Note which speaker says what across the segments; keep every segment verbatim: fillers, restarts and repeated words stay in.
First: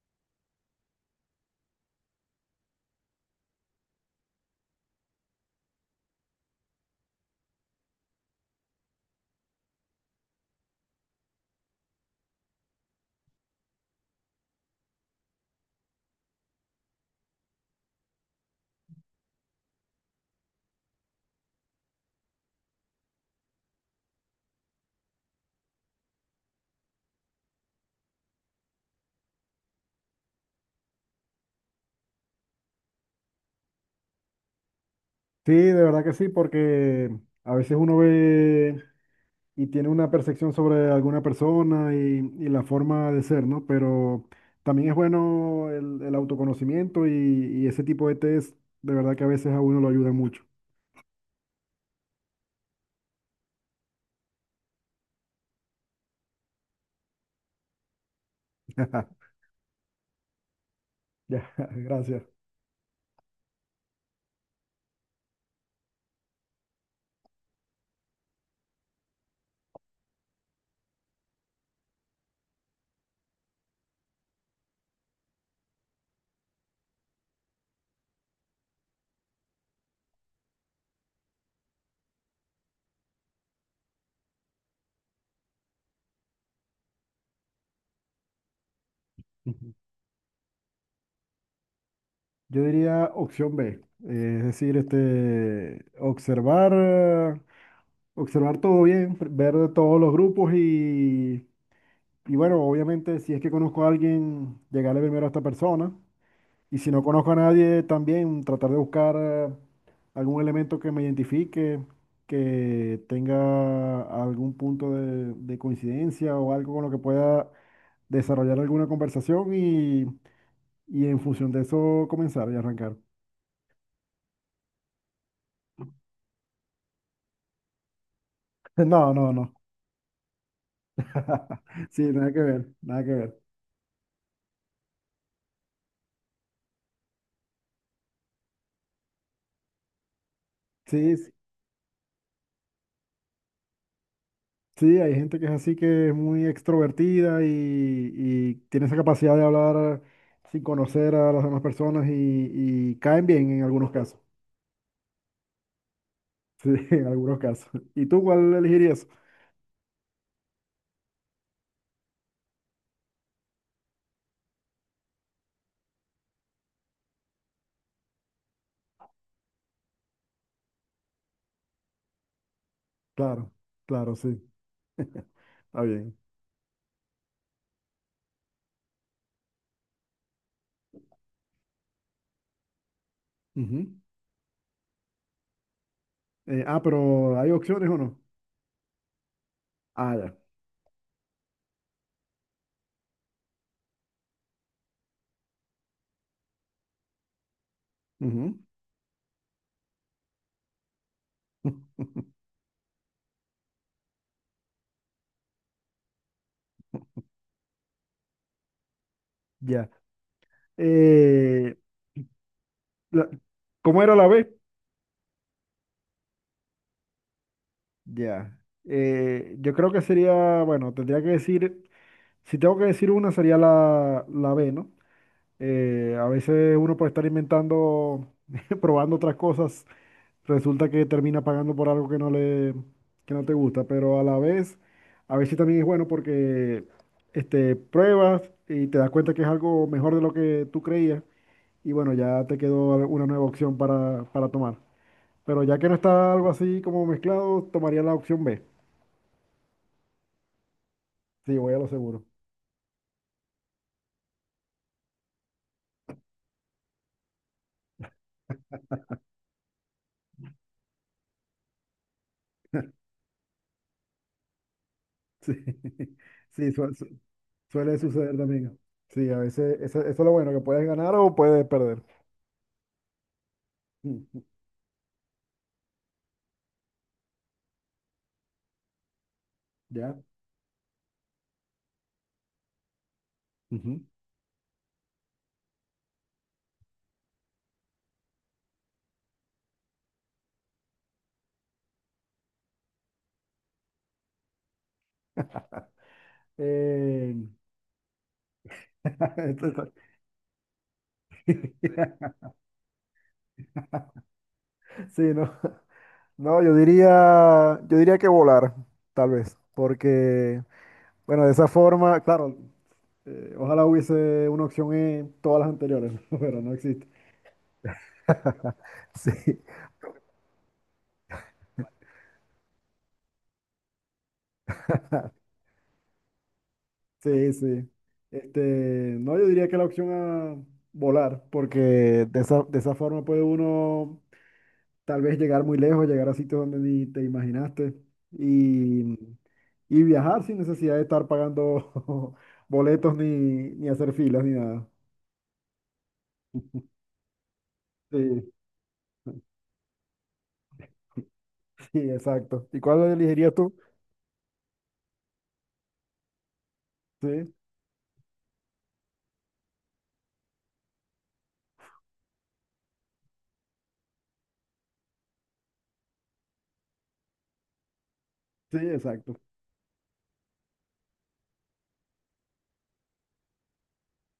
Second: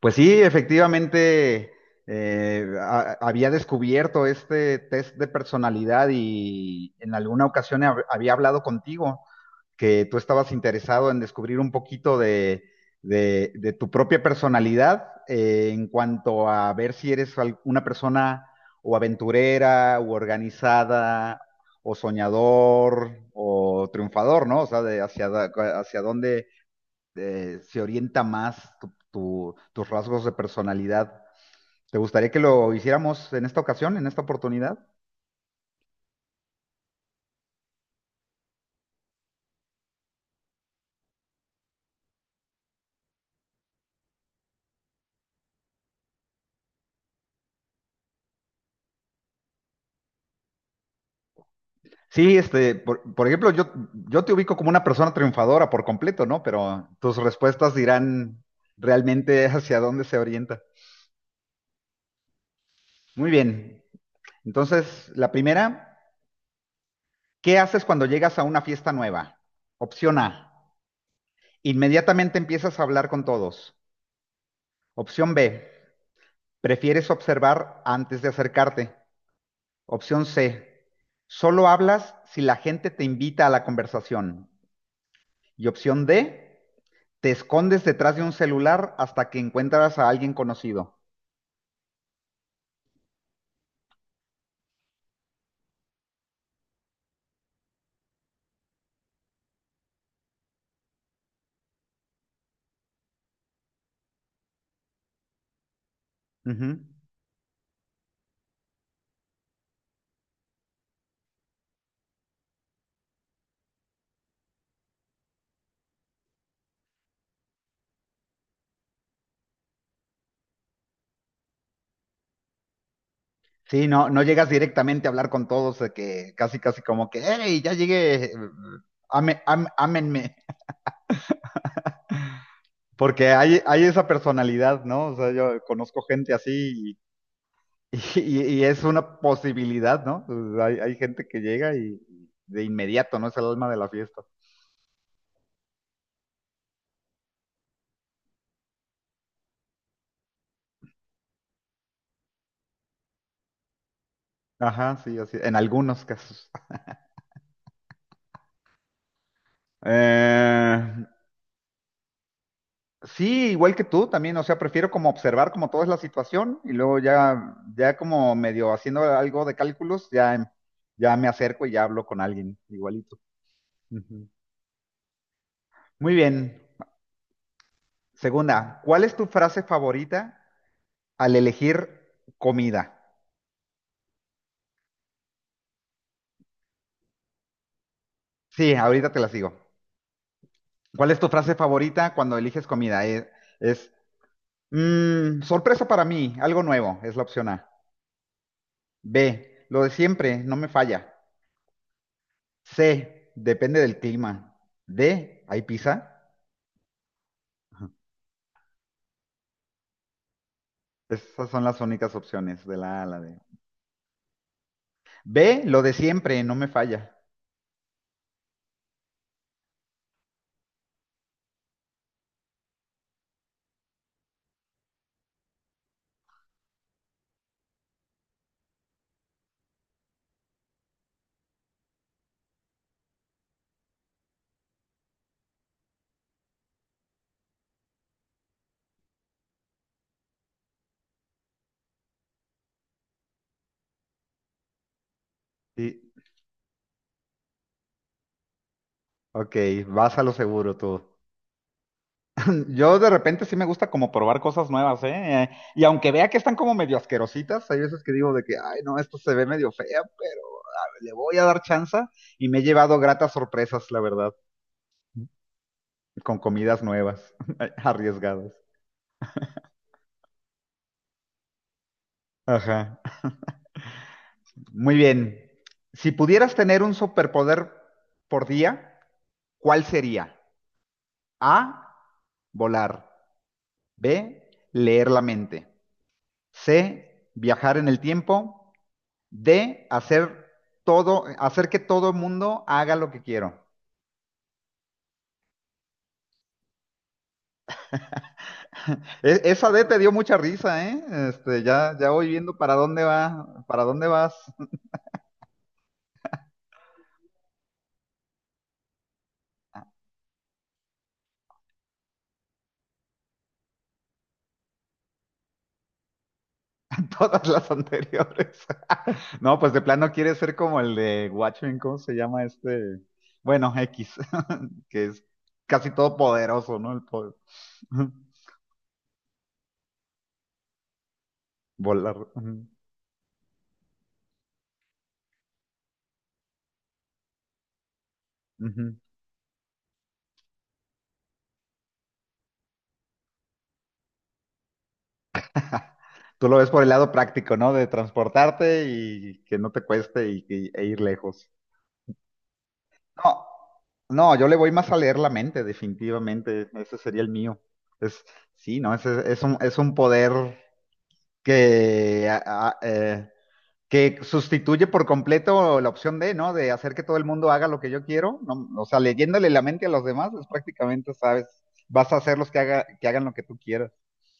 Speaker 1: Pues sí, efectivamente, eh, a- había descubierto este test de personalidad y en alguna ocasión hab- había hablado contigo que tú estabas interesado en descubrir un poquito de, de- de tu propia personalidad eh, en cuanto a ver si eres al- una persona o aventurera o organizada o soñador o triunfador, ¿no? O sea, de hacia, da- hacia dónde eh, se orienta más tu- tu- tus rasgos de personalidad. ¿Te gustaría que lo hiciéramos en esta ocasión, en esta oportunidad?
Speaker 2: Sí, de verdad que sí, porque a veces uno ve y tiene una percepción sobre alguna persona y, y la forma de ser, ¿no? Pero también es bueno el, el autoconocimiento y, y ese tipo de test, de verdad que a veces a uno lo ayuda mucho.
Speaker 1: Sí, este, por, por ejemplo, yo, yo te ubico como una persona triunfadora por completo, ¿no? Pero tus respuestas dirán realmente hacia dónde se orienta.
Speaker 2: Ya, gracias.
Speaker 1: Muy bien. Entonces, la primera, ¿qué haces cuando llegas a una fiesta nueva? Opción A, inmediatamente empiezas a hablar con todos. Opción B, prefieres observar antes de acercarte. Opción C, solo hablas si la gente te invita a la conversación. Y opción D, te escondes detrás de un celular hasta que encuentras a alguien conocido.
Speaker 2: Yo diría opción B, eh, es decir, este, observar, eh, observar todo bien, pr- ver de todos los grupos y, y bueno, obviamente si es que conozco a alguien, llegarle primero a esta persona y
Speaker 1: Ujú.
Speaker 2: si no conozco a nadie, también tratar de buscar eh, algún elemento que me identifique que tenga algún punto de, de coincidencia o algo con lo que pueda desarrollar alguna conversación y, y en función de eso comenzar y arrancar.
Speaker 1: Sí, no, no llegas directamente a hablar con todos, de que casi, casi como que, hey, ya llegué,
Speaker 2: No, no,
Speaker 1: ame-
Speaker 2: no.
Speaker 1: am- ámenme.
Speaker 2: Sí, nada que ver, nada que
Speaker 1: Porque
Speaker 2: ver.
Speaker 1: hay, hay esa personalidad, ¿no? O sea, yo conozco gente así y, y- y es una posibilidad, ¿no? Pues, Hay, hay
Speaker 2: Sí,
Speaker 1: gente
Speaker 2: sí,
Speaker 1: que llega y de inmediato, ¿no? Es el alma de la fiesta.
Speaker 2: sí, hay gente que es así, que es muy extrovertida y, y tiene esa capacidad de hablar sin conocer a las demás personas y, y caen bien en algunos casos.
Speaker 1: Ajá, sí, así, en algunos casos.
Speaker 2: Sí, en algunos casos. ¿Y tú cuál elegirías?
Speaker 1: Eh, sí, igual que tú también, o sea, prefiero como observar como toda es la situación y luego ya, ya como medio haciendo algo de cálculos, ya, em, ya me acerco y ya hablo con alguien, igualito.
Speaker 2: Claro, claro,
Speaker 1: Ujú.
Speaker 2: sí. Está
Speaker 1: Muy
Speaker 2: bien.
Speaker 1: bien. Segunda, ¿cuál es tu frase favorita al elegir comida?
Speaker 2: Ujú. Eh, ah, pero ¿hay opciones o no?
Speaker 1: Sí, ahorita te las digo.
Speaker 2: Ah, ya.
Speaker 1: ¿Cuál es tu frase favorita cuando eliges comida? Eh, Es, "Mm, sorpresa para mí, algo nuevo", es la opción A.
Speaker 2: Ujú.
Speaker 1: B, lo de siempre, no me falla. C, depende del clima. D, ¿hay pizza?
Speaker 2: Ya.
Speaker 1: Esas son
Speaker 2: Eh,
Speaker 1: las únicas opciones de la A a la
Speaker 2: la-
Speaker 1: D.
Speaker 2: ¿Cómo era la B?
Speaker 1: B, lo de siempre, no me falla.
Speaker 2: Ya. Eh, yo creo que sería, bueno, tendría que decir, si tengo que decir una, sería la, la B, ¿no? Eh, a veces uno puede estar inventando, probando otras cosas resulta que termina pagando por algo que no le, que no te gusta, pero a la vez, a veces también es bueno porque este, pruebas y te das cuenta que es algo mejor de lo que tú creías y bueno, ya te quedó al- una nueva opción para, para tomar. Pero ya que no
Speaker 1: Sí,
Speaker 2: está algo así como mezclado, tomaría la opción B.
Speaker 1: ok, vas a lo seguro tú.
Speaker 2: Sí, voy a lo seguro.
Speaker 1: Yo de repente sí me gusta como probar cosas nuevas, ¿eh? Eh, Y aunque vea que están como medio asquerositas, hay veces que digo de que, ay, no, esto se ve medio fea, pero a ver, le voy a dar chance y me he llevado gratas sorpresas, la verdad,
Speaker 2: Sí,
Speaker 1: con
Speaker 2: sí,
Speaker 1: comidas
Speaker 2: suel- su-
Speaker 1: nuevas,
Speaker 2: suele suceder
Speaker 1: arriesgadas.
Speaker 2: también. Sí, a veces eso, eso es lo bueno, que puedes ganar o puedes perder.
Speaker 1: Ajá. Muy bien. Si pudieras tener un superpoder por día, ¿cuál
Speaker 2: ¿Ya?
Speaker 1: sería? A, volar.
Speaker 2: Ujú.
Speaker 1: B, leer la mente. C, viajar en el tiempo. D, hacer todo, hacer que todo el mundo haga lo que quiero.
Speaker 2: Eh,
Speaker 1: E-
Speaker 2: esto
Speaker 1: esa D
Speaker 2: está-
Speaker 1: te dio mucha risa, ¿eh? Este, ya, ya voy viendo para dónde va, para dónde vas.
Speaker 2: Sí, no. No, yo diría, yo diría que volar, tal vez, porque, bueno, de esa forma, claro, eh, ojalá hubiese una opción en todas las anteriores, pero no existe.
Speaker 1: Todas las anteriores.
Speaker 2: Sí,
Speaker 1: No, pues de plano quiere ser como el de Watchmen, ¿cómo se llama este? Bueno, X, que es casi todopoderoso, ¿no? El poder.
Speaker 2: sí, sí. Este, no, yo diría que la opción a volar, porque
Speaker 1: Volar.
Speaker 2: de
Speaker 1: Ujú,
Speaker 2: esa, de esa forma puede uno tal vez llegar muy lejos, llegar a sitios donde ni te imaginaste
Speaker 1: ujú.
Speaker 2: y, y viajar sin necesidad de estar pagando boletos ni, ni hacer filas ni nada.
Speaker 1: Tú lo ves por el lado práctico, ¿no? De
Speaker 2: Sí,
Speaker 1: transportarte y que no te cueste y, y- e ir lejos.
Speaker 2: sí, exacto. ¿Y cuál
Speaker 1: No,
Speaker 2: elegirías tú?
Speaker 1: no, yo le voy más a leer la mente, definitivamente. Ese sería el
Speaker 2: Sí,
Speaker 1: mío. Es, sí, no, ese es un, es un poder que ah, ah, eh, que sustituye por completo la opción de, ¿no? De hacer que todo el mundo haga lo que yo quiero, ¿no?
Speaker 2: sí,
Speaker 1: O sea,
Speaker 2: exacto,
Speaker 1: leyéndole la mente a los demás, es prácticamente, sabes, vas a hacerlos que, haga, que hagan lo que tú quieras.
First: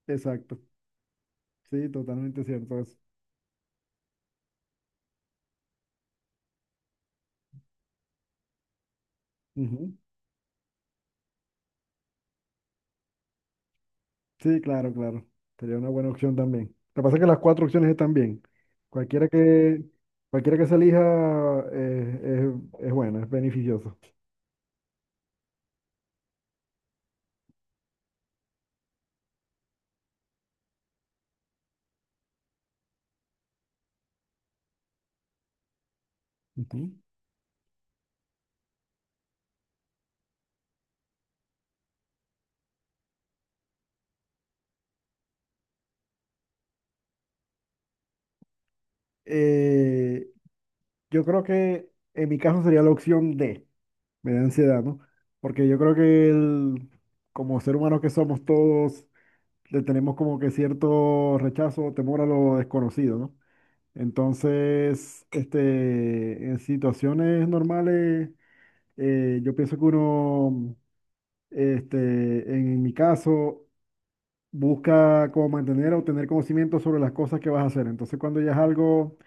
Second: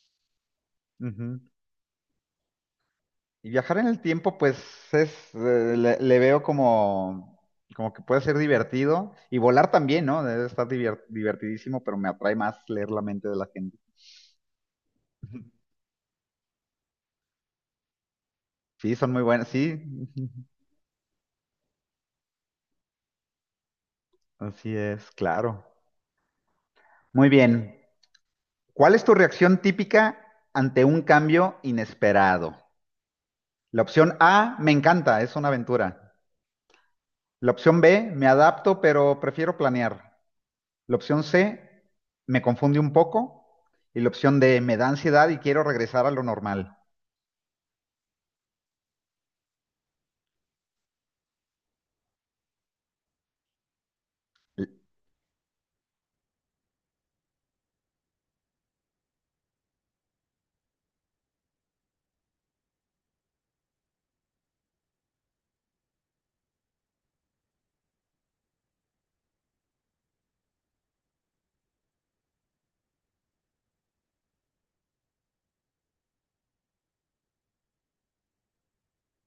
Speaker 2: exacto.
Speaker 1: Ujú.
Speaker 2: Sí, totalmente cierto eso.
Speaker 1: Y viajar en el tiempo, pues es, eh, le, le veo como, como que puede ser divertido. Y volar
Speaker 2: Ujú.
Speaker 1: también, ¿no? Debe estar divier- divertidísimo, pero me atrae más leer la mente de la gente.
Speaker 2: Sí, claro, claro. Sería una buena opción también. Lo que pasa es que las cuatro opciones están bien.
Speaker 1: Sí, son muy
Speaker 2: Cualquiera
Speaker 1: buenas, sí.
Speaker 2: que, cualquiera que se elija eh, es, es buena, es beneficioso.
Speaker 1: Así es, claro. Muy bien. ¿Cuál es tu reacción típica ante un cambio inesperado? La opción A, me encanta, es una aventura.
Speaker 2: Ujú.
Speaker 1: La opción B, me adapto, pero prefiero planear. La opción C, me confunde un poco. Y la opción D, me da ansiedad y quiero regresar a lo normal.
Speaker 2: Eh, Yo creo que en mi caso sería la opción D, me da ansiedad, ¿no? Porque yo creo que el- como ser humanos que somos todos, le tenemos como que cierto rechazo o temor a lo desconocido, ¿no? Entonces, este, en situaciones normales, eh, yo pienso que uno, este, en mi caso, busca como mantener o tener conocimiento sobre las cosas que vas a hacer. Entonces, cuando ya es algo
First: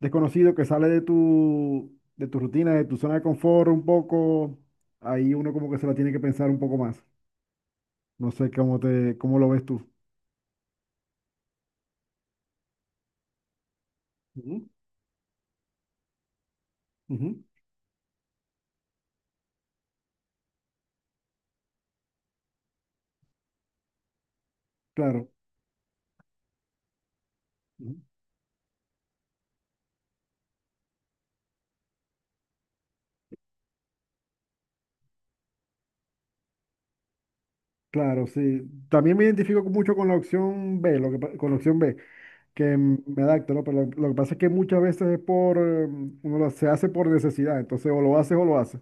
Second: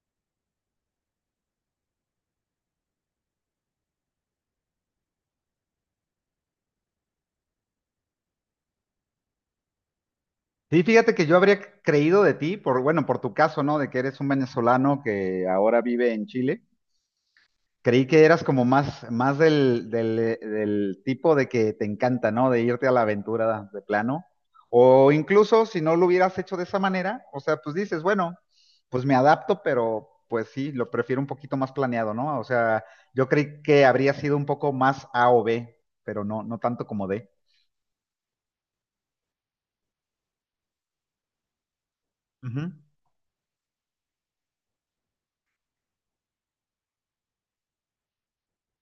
Speaker 2: desconocido que sale de tu, de tu rutina, de tu zona de confort un poco, ahí uno como que se la tiene que pensar un poco más. No sé cómo te, cómo lo ves tú.
Speaker 1: Sí, fíjate que yo habría creído de ti, por, bueno, por tu caso, ¿no? De que eres un
Speaker 2: Ujú,
Speaker 1: venezolano que ahora vive en Chile.
Speaker 2: ujú,
Speaker 1: Creí que eras como más, más del, del, del tipo de que te encanta, ¿no? De irte a la aventura de plano. O
Speaker 2: claro,
Speaker 1: incluso si no lo hubieras hecho de esa manera, o sea, pues
Speaker 2: ujú,
Speaker 1: dices, bueno, pues me adapto, pero pues sí, lo prefiero un poquito más planeado, ¿no? O sea, yo creí que habría sido un poco más A o B, pero no, no tanto como D.
Speaker 2: claro, sí. También me identifico con- mucho con la opción B, lo que, pa- con la opción B,
Speaker 1: Ujú.
Speaker 2: que mm, me adapto, ¿no? Pero lo, lo que pasa es que muchas veces es por, eh, uno lo- se hace por necesidad, entonces o lo haces o lo haces.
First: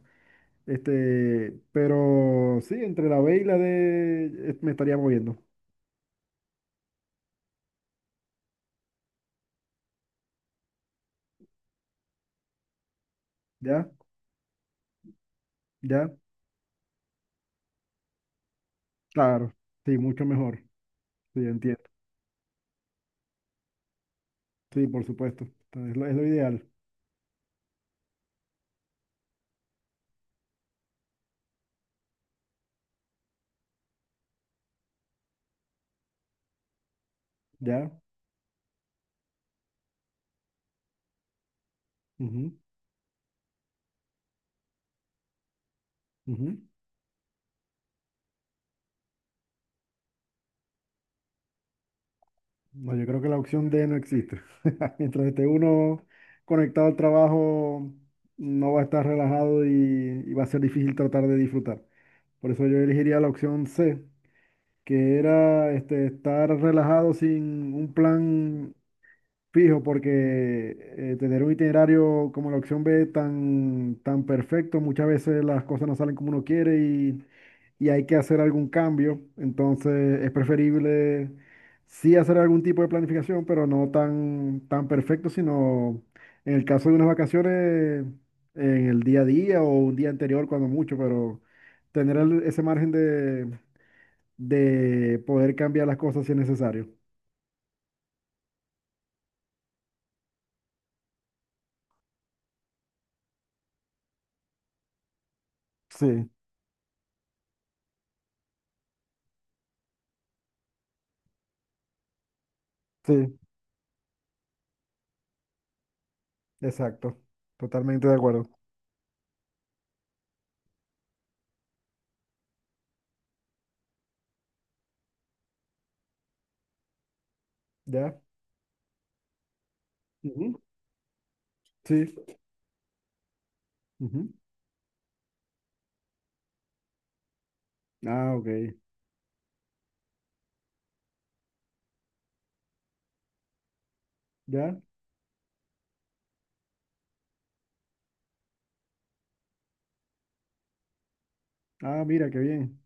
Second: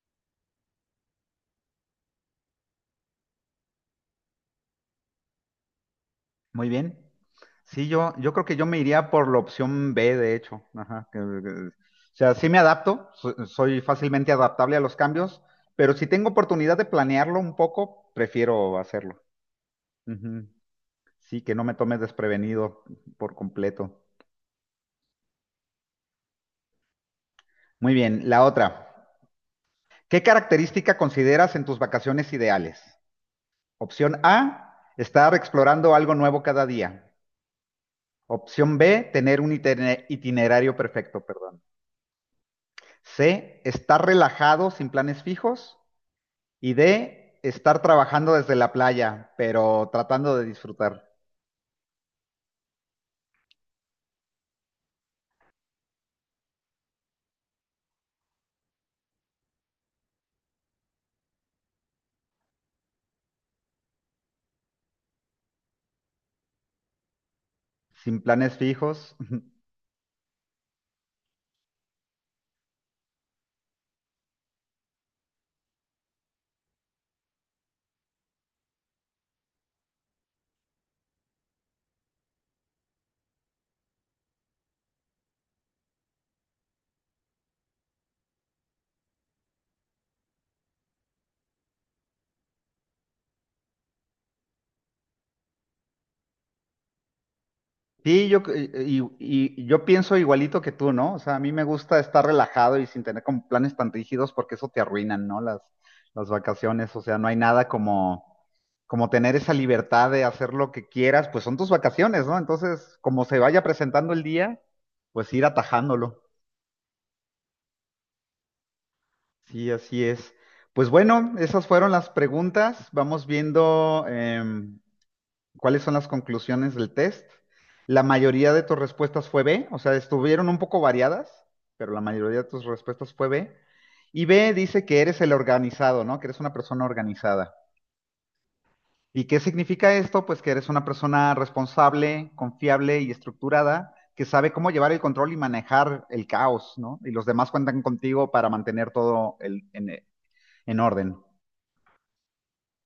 Speaker 2: Este, pero sí, entre la B y la D eh, me estaría moviendo,
Speaker 1: Muy bien. Sí, yo, yo creo que yo me iría por la opción B, de hecho. Ajá, que- que- o sea, sí me adapto, so- soy
Speaker 2: ¿ya?
Speaker 1: fácilmente adaptable a los cambios, pero si
Speaker 2: ¿Ya?
Speaker 1: tengo oportunidad de planearlo un poco, prefiero hacerlo.
Speaker 2: Claro, sí, mucho
Speaker 1: Ujú.
Speaker 2: mejor. Sí,
Speaker 1: Sí, que no me
Speaker 2: entiendo.
Speaker 1: tome desprevenido por completo.
Speaker 2: Sí, por supuesto. Es lo, es lo ideal.
Speaker 1: Muy bien, la otra. ¿Qué característica consideras en tus vacaciones ideales? Opción A, estar explorando algo nuevo cada día.
Speaker 2: ¿Ya?
Speaker 1: Opción B, tener un itine- itinerario perfecto, perdón.
Speaker 2: Ujú,
Speaker 1: C, estar relajado sin planes fijos.
Speaker 2: ujú.
Speaker 1: Y D, estar trabajando desde la playa, pero tratando de disfrutar,
Speaker 2: No, yo creo que la opción D no existe. Mientras esté uno conectado al trabajo, no va a estar relajado y, y va a ser difícil tratar de disfrutar. Por eso yo elegiría la opción C, que era este, estar relajado sin un
Speaker 1: sin planes
Speaker 2: plan
Speaker 1: fijos.
Speaker 2: fijo, porque eh, tener un itinerario como la opción B tan, tan perfecto, muchas veces las cosas no salen como uno quiere y, y hay que hacer algún cambio. Entonces es preferible sí hacer algún tipo de planificación, pero no tan, tan perfecto, sino en el caso de unas vacaciones, en el día a día o un día anterior cuando mucho, pero tener el- ese margen de, de poder cambiar las cosas si es necesario.
Speaker 1: Sí, yo, y, y- y yo pienso igualito que tú, ¿no? O sea, a mí me gusta estar relajado y sin tener como planes tan rígidos porque eso te arruinan, ¿no? Las, las
Speaker 2: Sí,
Speaker 1: vacaciones, o sea, no hay nada como, como tener esa libertad de hacer lo que quieras, pues son tus vacaciones, ¿no? Entonces, como se
Speaker 2: sí.
Speaker 1: vaya presentando el día, pues ir atajándolo.
Speaker 2: Exacto, totalmente de acuerdo.
Speaker 1: Sí, así es. Pues bueno, esas fueron las preguntas. Vamos viendo em, cuáles son las conclusiones del test. La
Speaker 2: ¿Ya?
Speaker 1: mayoría de tus respuestas fue B, o sea, estuvieron
Speaker 2: Ujú,
Speaker 1: un poco variadas, pero la
Speaker 2: sí.
Speaker 1: mayoría de tus respuestas fue B. Y
Speaker 2: Ujú.
Speaker 1: B dice que eres el organizado, ¿no? Que eres una persona organizada.
Speaker 2: Ah, ok.
Speaker 1: ¿Y qué significa esto? Pues que eres una persona responsable, confiable y estructurada, que sabe cómo
Speaker 2: Ya.
Speaker 1: llevar el control y manejar el caos, ¿no? Y los demás cuentan contigo para mantener todo el- en en orden.
Speaker 2: Ah, mira, qué bien.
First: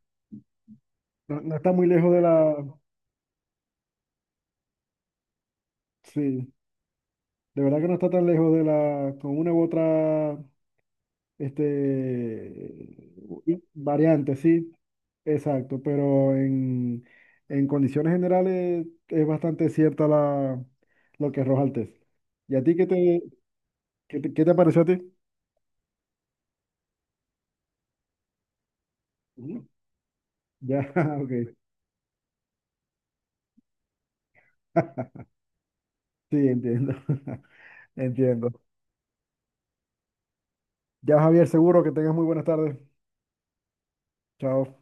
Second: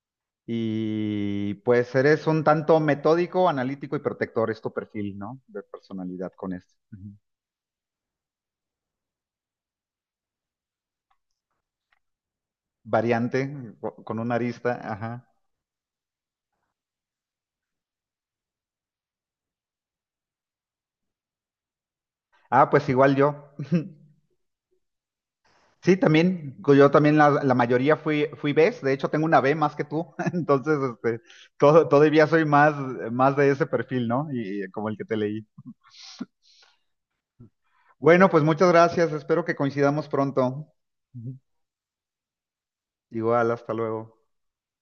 Speaker 2: No,
Speaker 1: Y
Speaker 2: no está muy
Speaker 1: pues
Speaker 2: lejos de
Speaker 1: eres un
Speaker 2: la...
Speaker 1: tanto metódico, analítico y protector, es tu perfil, ¿no? De personalidad con
Speaker 2: Sí,
Speaker 1: esto. Ujú.
Speaker 2: de verdad que no está tan lejos de la, con una u otra, este,
Speaker 1: Variante, co- con
Speaker 2: variante,
Speaker 1: una arista,
Speaker 2: sí,
Speaker 1: ajá.
Speaker 2: exacto, pero en, en condiciones generales es bastante cierta la, lo que arroja el test. ¿Y a
Speaker 1: Ah,
Speaker 2: ti qué
Speaker 1: pues igual
Speaker 2: te,
Speaker 1: yo.
Speaker 2: qué te, qué te pareció a ti?
Speaker 1: Sí, también, yo también la, la mayoría fui, fui bes, de hecho tengo una B
Speaker 2: Ujú.
Speaker 1: más que tú, entonces
Speaker 2: Ya,
Speaker 1: este,
Speaker 2: ok,
Speaker 1: todo- todavía soy más, más de ese perfil, ¿no? Y, y como el que te leí.
Speaker 2: sí, entiendo.
Speaker 1: Bueno, pues
Speaker 2: Entiendo.
Speaker 1: muchas gracias, espero que coincidamos pronto.
Speaker 2: Ya,
Speaker 1: Ujú.
Speaker 2: Javier, seguro que tengas muy buenas tardes.
Speaker 1: Igual, hasta luego.
Speaker 2: Chao.